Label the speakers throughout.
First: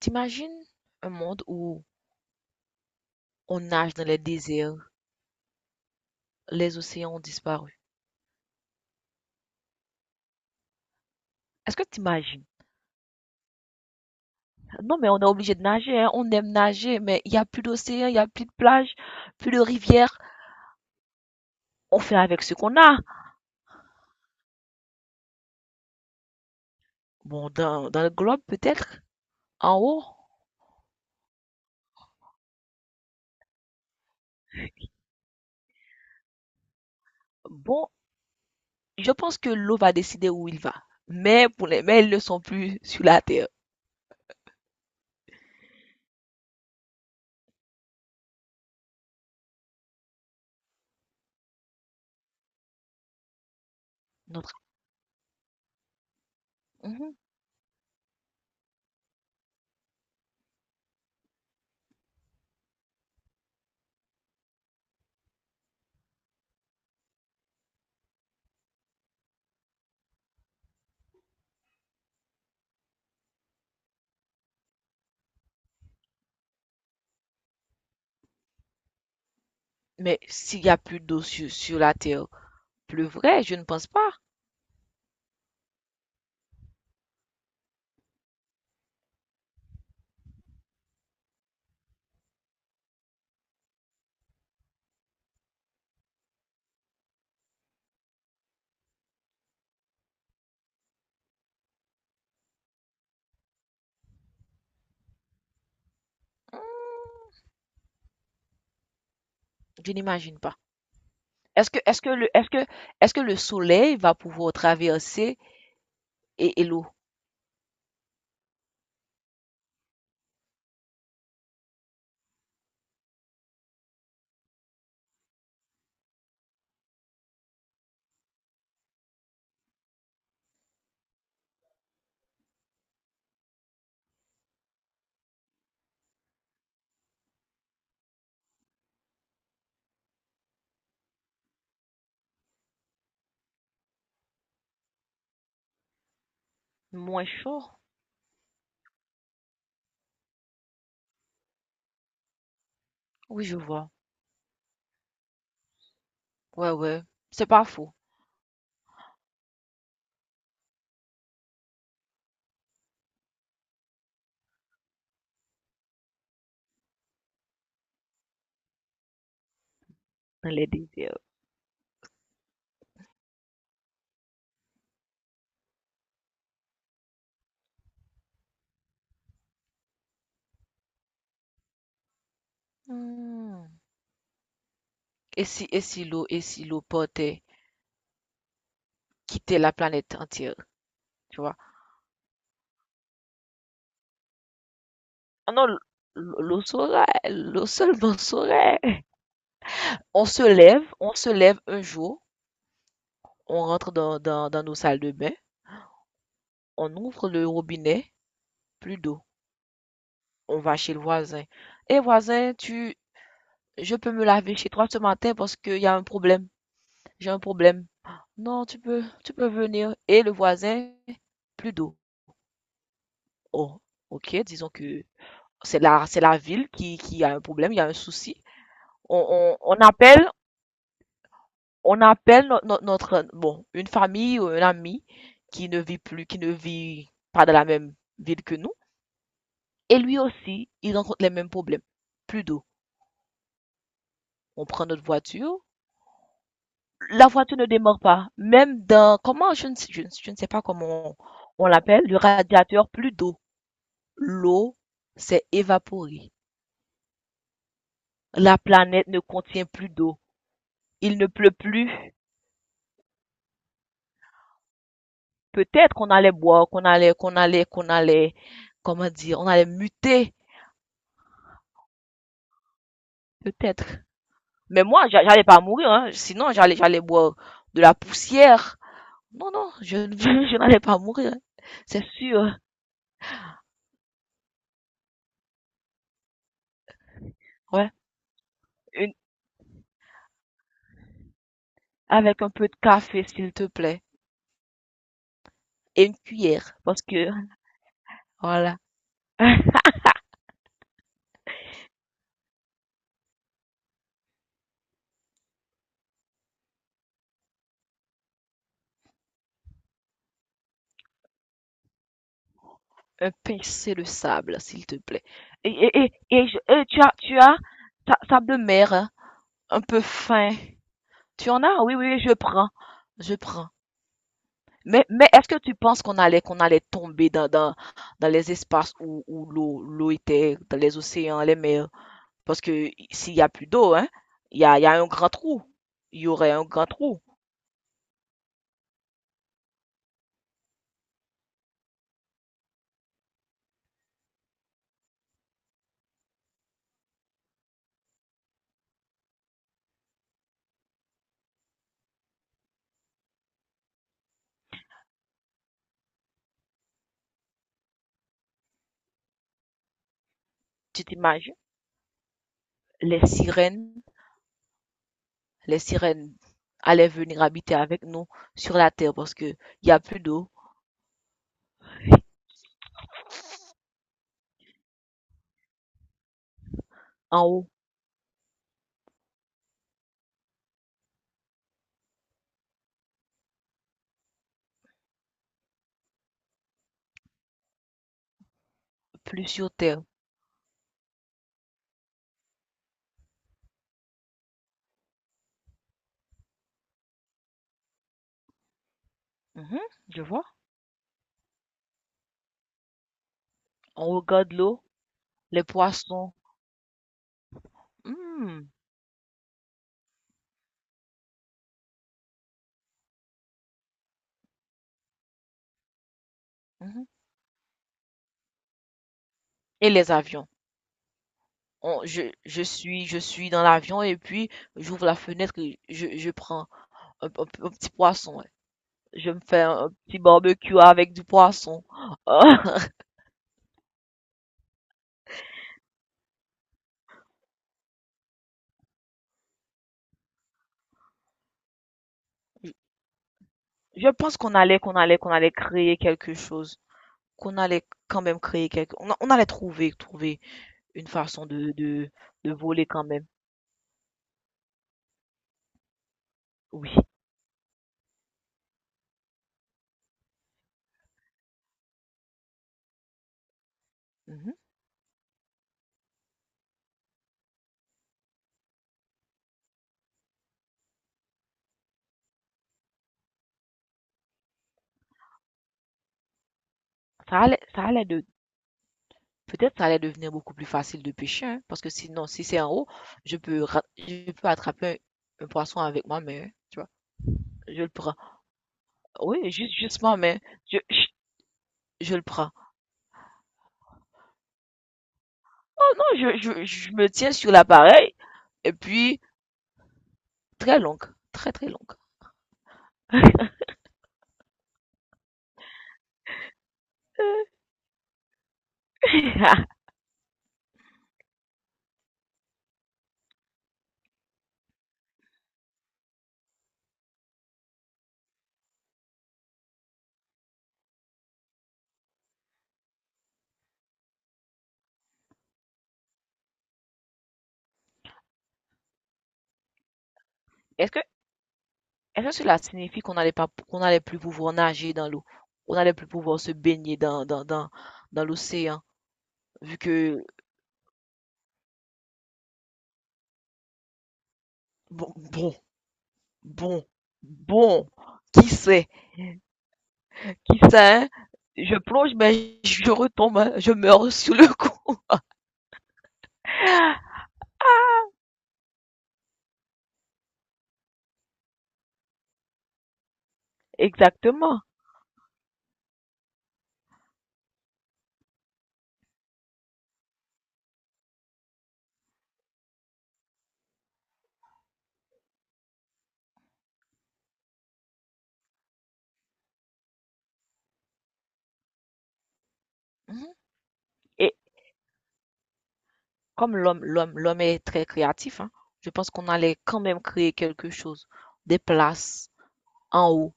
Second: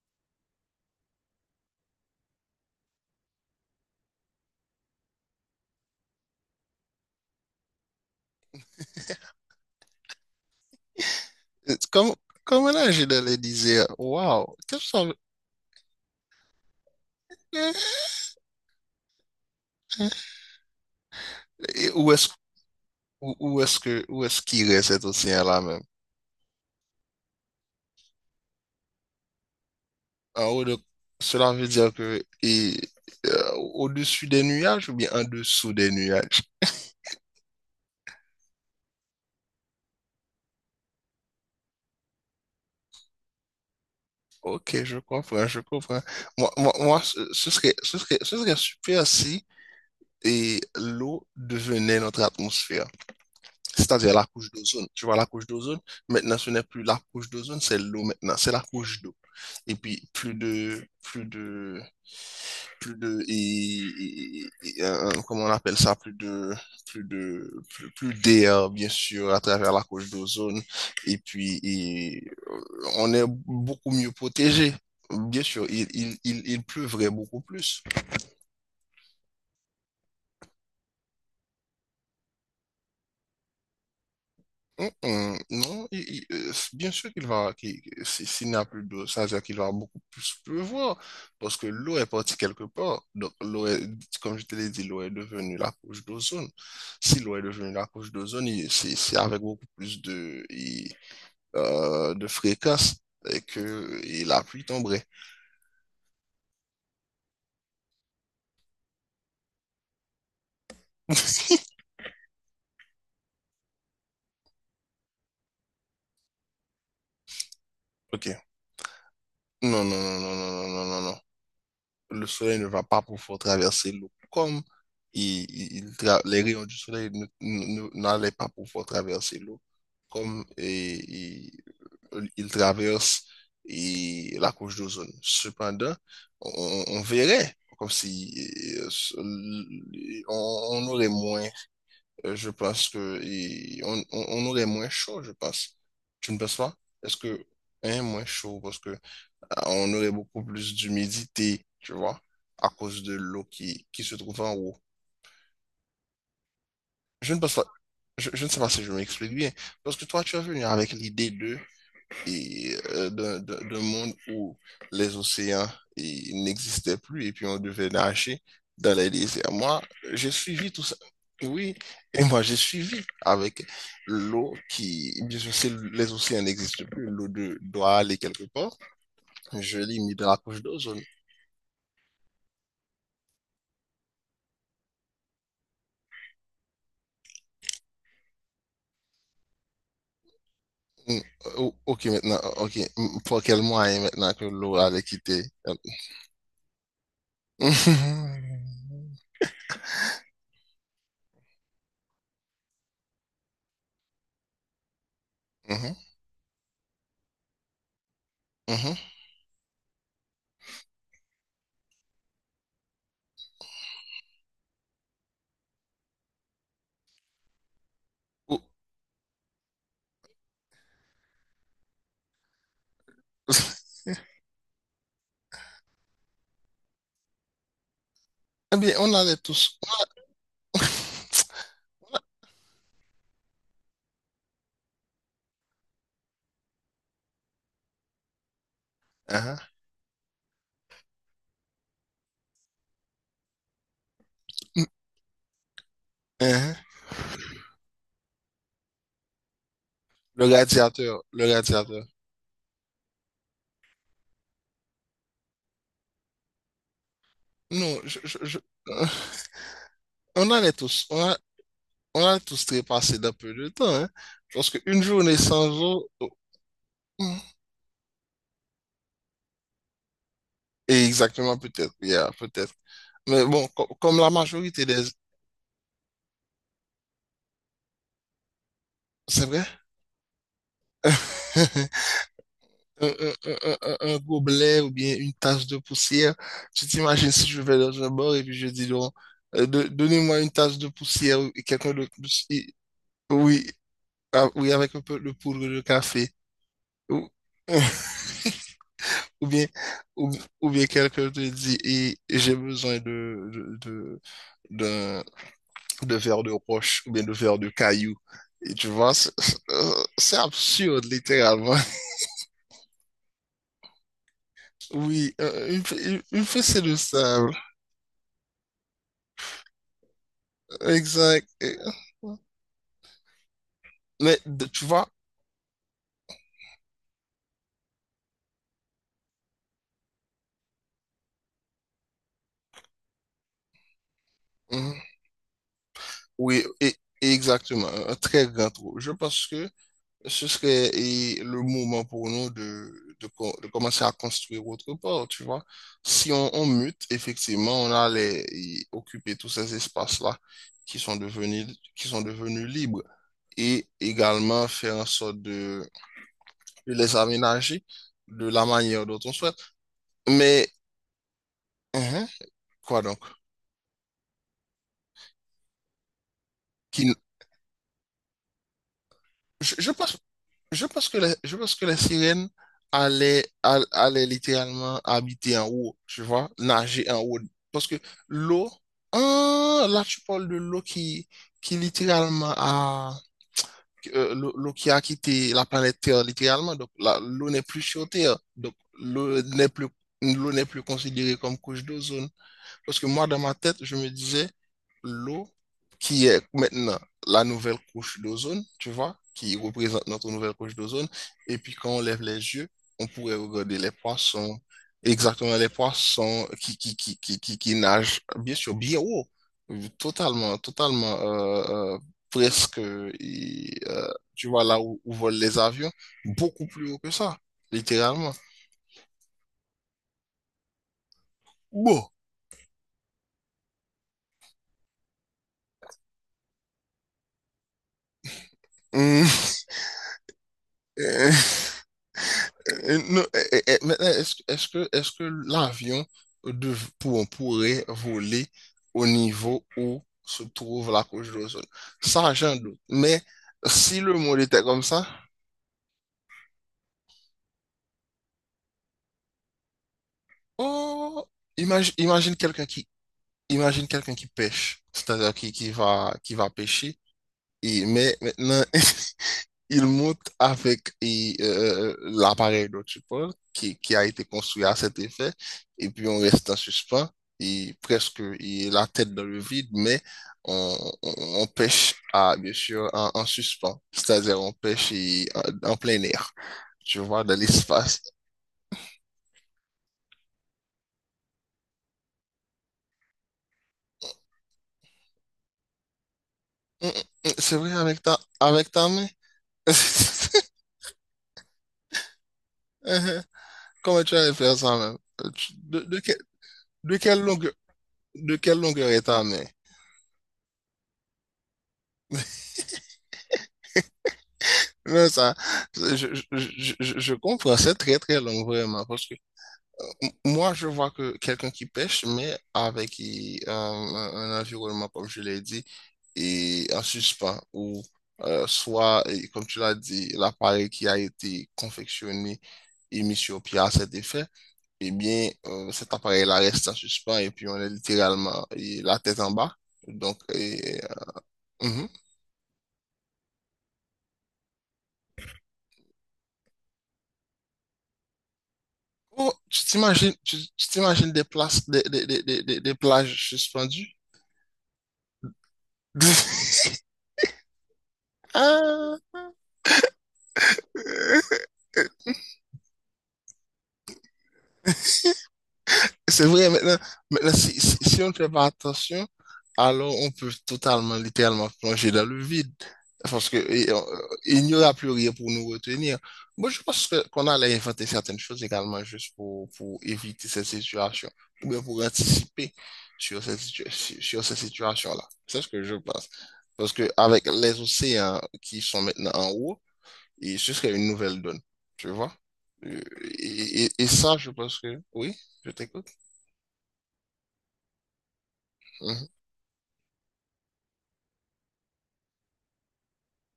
Speaker 1: T'imagines un monde où on nage dans les déserts, les océans ont disparu. Est-ce
Speaker 2: It's
Speaker 1: que
Speaker 2: Comme
Speaker 1: t'imagines?
Speaker 2: como era a Gina lhe qu'est-ce que
Speaker 1: Non, mais
Speaker 2: sabe?
Speaker 1: on est obligé de nager, hein. On aime nager, mais il n'y a plus d'océan, il n'y a plus de plage, plus de rivière.
Speaker 2: Et
Speaker 1: On
Speaker 2: où
Speaker 1: fait
Speaker 2: est-ce
Speaker 1: avec ce qu'on a.
Speaker 2: où, où est-ce que Où est-ce qu'il reste cet océan-là même?
Speaker 1: Bon, dans le globe peut-être, en haut.
Speaker 2: En haut de- Cela veut dire que, au-dessus des nuages ou bien en dessous des nuages?
Speaker 1: Bon, je pense que l'eau va décider où il va. Mais pour les mais ils ne sont plus sur la terre.
Speaker 2: Ok, je comprends, je comprends. Moi, ce serait super si l'eau devenait notre atmosphère. C'est-à-dire la couche
Speaker 1: Notre.
Speaker 2: d'ozone. Tu vois, la couche d'ozone, maintenant, ce n'est plus la
Speaker 1: Mhm.
Speaker 2: couche d'ozone, c'est l'eau maintenant, c'est la couche d'eau. Et puis, plus de, et, et- comment on appelle ça, plus d'air, bien sûr, à travers la couche d'ozone. Et puis, euh, on est beaucoup mieux protégé. Bien sûr, il pleuvrait beaucoup plus.
Speaker 1: Mais s'il y a plus d'eau sur la terre, pleuvrait, je ne pense pas.
Speaker 2: Non, bien sûr qu'il va, qu'il- si- s'il n'y a plus d'eau, ça veut dire qu'il va beaucoup plus pleuvoir parce que l'eau est partie quelque part. Donc, l'eau est, comme je te l'ai dit, l'eau est devenue la couche d'ozone. Si l'eau est devenue la couche d'ozone, c'est avec beaucoup plus de, de fréquence, que la pluie tomberait.
Speaker 1: Hmm, je n'imagine pas. Est-ce que, est-ce que le, est-ce que, est-ce que le soleil va pouvoir traverser l'eau?
Speaker 2: Ok. Non, non, non, non, non, non, non, non, non. Le soleil ne va pas pouvoir traverser l'eau. Comme les rayons du soleil n'allaient pas pouvoir traverser l'eau, comme, il traverse la couche d'ozone. Cependant, on verrait comme si on aurait moins, je pense que on aurait moins chaud, je pense. Tu ne penses pas? Est-ce
Speaker 1: Moins
Speaker 2: que
Speaker 1: chaud?
Speaker 2: un moins chaud parce que on aurait beaucoup plus d'humidité, tu vois, à cause de l'eau
Speaker 1: Oui, je
Speaker 2: qui,
Speaker 1: vois.
Speaker 2: qui se trouve en haut.
Speaker 1: Ouais, ouais.
Speaker 2: Je ne
Speaker 1: C'est
Speaker 2: pense pas,
Speaker 1: pas faux.
Speaker 2: je ne sais pas si je m'explique bien, parce que toi, tu es venu avec l'idée de, d'un monde où les océans n'existaient plus et puis on devait nager dans les déserts. Moi, j'ai
Speaker 1: Dans les
Speaker 2: suivi tout ça.
Speaker 1: déserts.
Speaker 2: Oui, et moi j'ai suivi avec l'eau qui, bien sûr, si les océans n'existent plus, l'eau doit aller quelque part. Je limite la couche d'eau.
Speaker 1: Mmh. Et si l'eau portait quitter la planète entière,
Speaker 2: Mm,
Speaker 1: tu vois?
Speaker 2: Ok, maintenant, oh, ok. Pour quel moyen maintenant que l'eau allait quitter?
Speaker 1: Ah non, l'eau saurait, l'eau seulement
Speaker 2: Mhm,
Speaker 1: saurait. On se lève un jour, on rentre dans nos salles de bain,
Speaker 2: mhm,
Speaker 1: on ouvre le robinet,
Speaker 2: mhm.
Speaker 1: plus d'eau. On va chez le voisin. Et voisin, tu, je peux me laver chez toi ce matin parce qu'il y a un problème. J'ai un problème.
Speaker 2: Ou-
Speaker 1: Non, tu peux venir. Et le voisin, plus d'eau. Oh, ok, disons que c'est la ville qui a un problème, il y a un souci.
Speaker 2: Eh bien, on allait
Speaker 1: On, on,
Speaker 2: tous.
Speaker 1: on appelle, on appelle notre, bon, une famille ou un ami qui ne vit plus, qui ne vit pas dans la même ville que nous.
Speaker 2: Ah,
Speaker 1: Et lui aussi, il rencontre les mêmes problèmes. Plus d'eau. On prend notre voiture.
Speaker 2: ah.
Speaker 1: La voiture ne démarre pas. Même dans, comment, je ne
Speaker 2: Le
Speaker 1: sais pas comment on,
Speaker 2: radiateur, le
Speaker 1: on
Speaker 2: radiateur.
Speaker 1: l'appelle, le radiateur, plus d'eau. L'eau s'est évaporée.
Speaker 2: Non,
Speaker 1: La planète ne contient plus d'eau.
Speaker 2: On allait tous,
Speaker 1: Il ne pleut plus.
Speaker 2: on allait tous trépasser d'un peu de temps, hein. Parce qu'une journée sans
Speaker 1: Peut-être qu'on
Speaker 2: eau, oh,
Speaker 1: allait boire, qu'on allait, qu'on
Speaker 2: hmm.
Speaker 1: allait, qu'on allait, comment dire, on allait muter,
Speaker 2: Et exactement, peut-être, yeah, peut-être. Mais bon,
Speaker 1: peut-être.
Speaker 2: comme la
Speaker 1: Mais
Speaker 2: majorité des...
Speaker 1: moi, j'allais pas mourir, hein. Sinon, j'allais boire de la poussière.
Speaker 2: C'est
Speaker 1: Non,
Speaker 2: vrai?
Speaker 1: non, je, je n'allais pas mourir, hein. C'est sûr.
Speaker 2: un, un, un gobelet ou bien une tasse de poussière. Tu t'imagines si je vais
Speaker 1: Ouais.
Speaker 2: dans un bar et puis je dis, non,
Speaker 1: Une,
Speaker 2: donnez-moi une tasse de poussière et quelqu'un
Speaker 1: avec un peu de café, s'il te
Speaker 2: oui,
Speaker 1: plaît.
Speaker 2: ah, oui, avec un peu de poudre de
Speaker 1: Et une
Speaker 2: café.
Speaker 1: cuillère, parce
Speaker 2: Ou,
Speaker 1: que, voilà,
Speaker 2: ou bien, ou, ou bien quelqu'un te dit, j'ai besoin de, de, d'un- de verre de roche ou bien de verre de caillou. Et tu vois, c'est absurde, littéralement.
Speaker 1: un pincé de sable, s'il te plaît.
Speaker 2: Oui,
Speaker 1: Et, et, et,
Speaker 2: une
Speaker 1: et je-
Speaker 2: fessée
Speaker 1: et
Speaker 2: de
Speaker 1: tu as,
Speaker 2: ça.
Speaker 1: sable de mer, hein, un peu fin.
Speaker 2: Exact.
Speaker 1: Tu en as? Oui, oui, oui, je prends. Je prends.
Speaker 2: Mais tu vois,
Speaker 1: Mais est-ce que tu penses qu'on allait tomber dans les espaces où, où l'eau était, dans les océans, les mers? Parce que s'il y a plus d'eau, hein, il y a
Speaker 2: mhm,
Speaker 1: un grand trou. Il y aurait
Speaker 2: oui,
Speaker 1: un grand
Speaker 2: et,
Speaker 1: trou.
Speaker 2: et exactement, un très grand trou. Je pense que ce serait le moment pour nous de commencer à construire autre part, tu vois. Si on mute, effectivement, on allait y occuper tous ces espaces-là qui sont devenus, qui sont devenus libres et également faire en sorte de les aménager de la manière dont on souhaite. Mais,
Speaker 1: Tu t'imagines?
Speaker 2: mhm, quoi donc?
Speaker 1: Les sirènes, les sirènes allaient
Speaker 2: Qui,
Speaker 1: venir habiter avec nous sur la terre parce que il
Speaker 2: je
Speaker 1: y a
Speaker 2: pense
Speaker 1: plus d'eau
Speaker 2: Je pense que les, Je pense que les sirènes allaient littéralement habiter en haut, tu vois, nager en haut.
Speaker 1: en haut,
Speaker 2: Parce que l'eau, ah, là tu parles de l'eau qui littéralement a, l'eau qui a quitté la planète Terre littéralement. Donc l'eau n'est plus sur Terre. Donc l'eau
Speaker 1: plus
Speaker 2: n'est
Speaker 1: sur
Speaker 2: plus,
Speaker 1: terre.
Speaker 2: l'eau n'est plus considérée comme couche d'ozone. Parce que moi, dans ma tête, je me disais, l'eau qui est maintenant la nouvelle couche d'ozone, tu vois, qui
Speaker 1: Mhm,
Speaker 2: représente
Speaker 1: je
Speaker 2: notre
Speaker 1: vois.
Speaker 2: nouvelle couche d'ozone, et puis quand on lève les yeux, on pourrait regarder les
Speaker 1: On regarde
Speaker 2: poissons,
Speaker 1: l'eau,
Speaker 2: exactement
Speaker 1: les
Speaker 2: les
Speaker 1: poissons.
Speaker 2: poissons qui nagent, bien
Speaker 1: Hmm,
Speaker 2: sûr, bien haut, totalement, totalement, presque, tu vois, là où volent les avions, beaucoup plus haut
Speaker 1: mhm.
Speaker 2: que ça, littéralement.
Speaker 1: Et les avions.
Speaker 2: Bon.
Speaker 1: Je suis dans l'avion et puis j'ouvre la fenêtre et je prends un, un- un petit poisson. Ouais.
Speaker 2: Hum.
Speaker 1: Je me fais un petit barbecue avec du poisson.
Speaker 2: Non, maintenant, est-ce que l'avion pourrait voler au niveau où se trouve la couche d'ozone? Ça, j'en
Speaker 1: Je
Speaker 2: doute. Mais si
Speaker 1: je
Speaker 2: le
Speaker 1: pense
Speaker 2: monde
Speaker 1: qu'on
Speaker 2: était
Speaker 1: allait,
Speaker 2: comme
Speaker 1: qu'on
Speaker 2: ça,
Speaker 1: allait, qu'on allait créer quelque chose, qu'on allait quand même créer quelque, on allait trouver une
Speaker 2: oh,
Speaker 1: façon
Speaker 2: imagine, imagine
Speaker 1: de
Speaker 2: quelqu'un
Speaker 1: voler
Speaker 2: qui,
Speaker 1: quand même.
Speaker 2: imagine quelqu'un qui pêche, c'est-à-dire qui va
Speaker 1: Oui.
Speaker 2: pêcher. Mais maintenant, il monte avec l'appareil dont tu parles, qui a été
Speaker 1: Mhm.
Speaker 2: construit à cet effet, et puis on reste en suspens, et presque la tête dans le vide, mais on, on, on pêche, bien sûr, en suspens, c'est-à-dire on pêche en plein air, tu vois, dans
Speaker 1: Ça
Speaker 2: l'espace.
Speaker 1: allait de, peut-être ça allait devenir beaucoup plus facile de pêcher, hein, parce que sinon, si c'est en haut, je peux attraper un poisson avec ma main, hein, tu vois?
Speaker 2: C'est vrai,
Speaker 1: Je le prends.
Speaker 2: avec ta main.
Speaker 1: Oui, juste ma main. Je, je, je le prends.
Speaker 2: Uh-huh. Comment tu allais faire ça même?
Speaker 1: Oh non, je
Speaker 2: De
Speaker 1: me
Speaker 2: quelle
Speaker 1: tiens sur
Speaker 2: longueur,
Speaker 1: l'appareil,
Speaker 2: de quelle
Speaker 1: et
Speaker 2: longueur est
Speaker 1: puis,
Speaker 2: ta main?
Speaker 1: très longue, très très longue.
Speaker 2: Non, ça, je comprends, c'est très très long vraiment, parce que moi je vois que quelqu'un qui pêche, mais avec un environnement, comme je l'ai dit, et en suspens, ou soit, et comme tu l'as dit, l'appareil qui a été confectionné et mis sur pied à cet effet, eh bien, cet appareil-là reste en suspens et puis on est littéralement et la tête en bas. Donc, et,
Speaker 1: Est-ce que,
Speaker 2: euh, mhm.
Speaker 1: est-ce que cela signifie qu'on n'allait pas, qu'on n'allait plus pouvoir nager dans l'eau? Qu'on n'allait plus pouvoir se baigner dans l'océan,
Speaker 2: Oh, tu
Speaker 1: vu
Speaker 2: t'imagines,
Speaker 1: que,
Speaker 2: tu tu t'imagines des, places, des plages suspendues?
Speaker 1: bon, bon, bon, bon, qui sait?
Speaker 2: Ah!
Speaker 1: Qui sait, je plonge, mais je retombe, je meurs sous le coup.
Speaker 2: C'est vrai, maintenant si on ne fait pas attention, alors on peut totalement, littéralement plonger dans le vide. Parce que il n'y
Speaker 1: Exactement.
Speaker 2: aura plus rien pour nous retenir. Moi, je pense que qu'on allait inventer certaines choses également juste pour éviter cette situation, ou bien pour anticiper sur sur cette situation-là. C'est ce que je pense. Parce que avec les océans qui sont maintenant en haut, ce serait une nouvelle donne. Tu vois? Euh,
Speaker 1: Mhm.
Speaker 2: et ça, je
Speaker 1: Et
Speaker 2: pense que oui, je t'écoute.
Speaker 1: comme l'homme est très créatif, hein, je
Speaker 2: Hum.
Speaker 1: pense qu'on allait quand même créer quelque chose, des places. En haut,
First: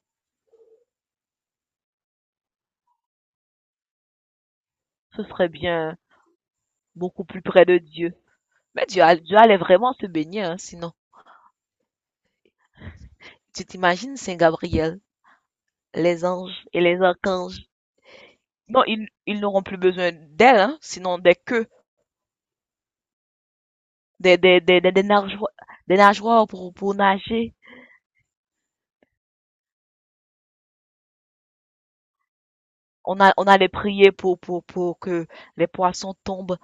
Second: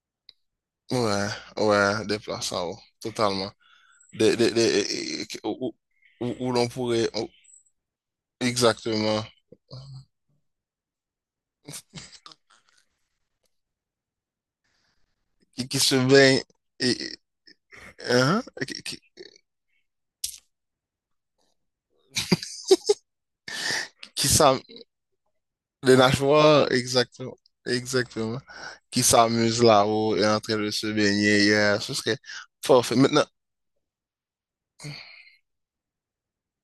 Speaker 2: Ouais, ouais, des places en haut, totalement. Des, des,
Speaker 1: ce
Speaker 2: des-
Speaker 1: serait
Speaker 2: où
Speaker 1: bien
Speaker 2: où l'on pourrait
Speaker 1: beaucoup
Speaker 2: où-
Speaker 1: plus près de Dieu. Mais Dieu,
Speaker 2: Exactement,
Speaker 1: Dieu allait vraiment se baigner, hein, sinon. Tu t'imagines Saint Gabriel,
Speaker 2: qui se
Speaker 1: les
Speaker 2: baigne,
Speaker 1: anges et les
Speaker 2: et,
Speaker 1: archanges.
Speaker 2: hein,
Speaker 1: Non, ils n'auront plus besoin d'elle, hein, sinon des queues,
Speaker 2: qui
Speaker 1: des,
Speaker 2: s'am-
Speaker 1: des, des, des, des nageoires,
Speaker 2: les
Speaker 1: des nageoires
Speaker 2: nageoires,
Speaker 1: pour
Speaker 2: exactement,
Speaker 1: nager.
Speaker 2: exactement, qui s'amusent là-haut et en train de se baigner, yeah, ce serait parfait. Maintenant,
Speaker 1: On allait prier pour que les poissons tombent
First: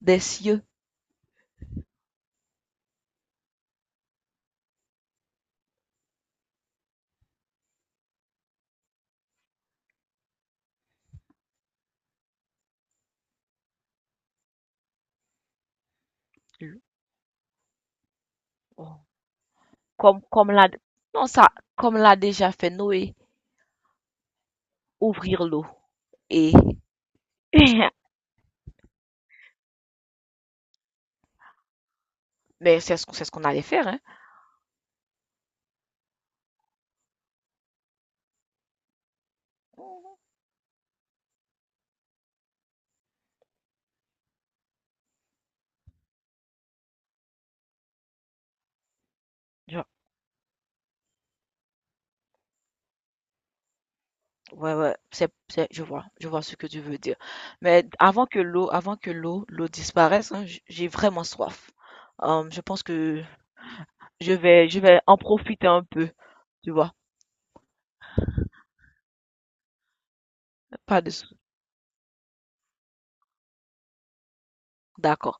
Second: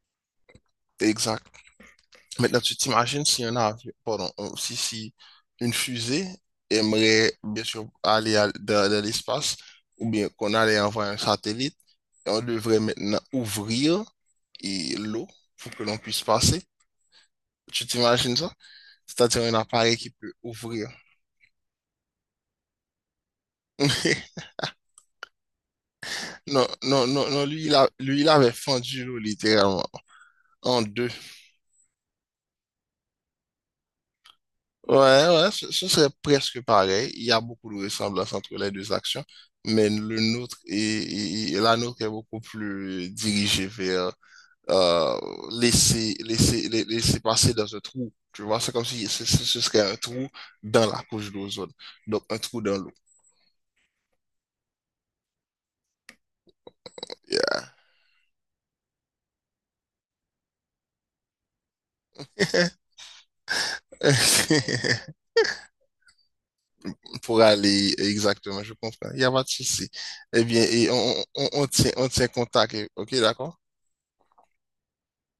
Speaker 1: des cieux.
Speaker 2: exact. Maintenant, tu t'imagines si un avion, pardon, si une fusée aimerait bien sûr aller dans l'espace, ou bien qu'on allait envoyer un satellite, et on devrait maintenant ouvrir l'eau pour que l'on puisse passer. Tu t'imagines ça?
Speaker 1: Oh,
Speaker 2: C'est-à-dire un appareil qui peut
Speaker 1: Comme l'a,
Speaker 2: ouvrir.
Speaker 1: non, ça, comme l'a déjà fait Noé, ouvrir l'eau. Et,
Speaker 2: Non, non, non, non, lui, il avait fendu l'eau littéralement en deux.
Speaker 1: mais c'est ce qu'on allait faire, hein.
Speaker 2: Ouais, ouais, ce serait presque pareil. Il y a beaucoup de ressemblances entre les deux actions, mais le nôtre est, est- est- la nôtre est beaucoup plus dirigée vers euh, laisser passer dans un trou. Tu vois, c'est comme si ce
Speaker 1: Genre,
Speaker 2: serait un trou dans la couche d'ozone, donc un trou dans l'eau.
Speaker 1: ouais, ouais, je vois ce que tu veux dire.
Speaker 2: Yeah.
Speaker 1: Mais avant que l'eau disparaisse, hein, j'ai vraiment soif. Je pense que je vais en profiter un peu, tu vois.
Speaker 2: Pour aller exactement, je comprends. Il n'y a pas de souci. Eh bien,
Speaker 1: Pas de, sou-
Speaker 2: on tient contact. Ok, d'accord?
Speaker 1: d'accord.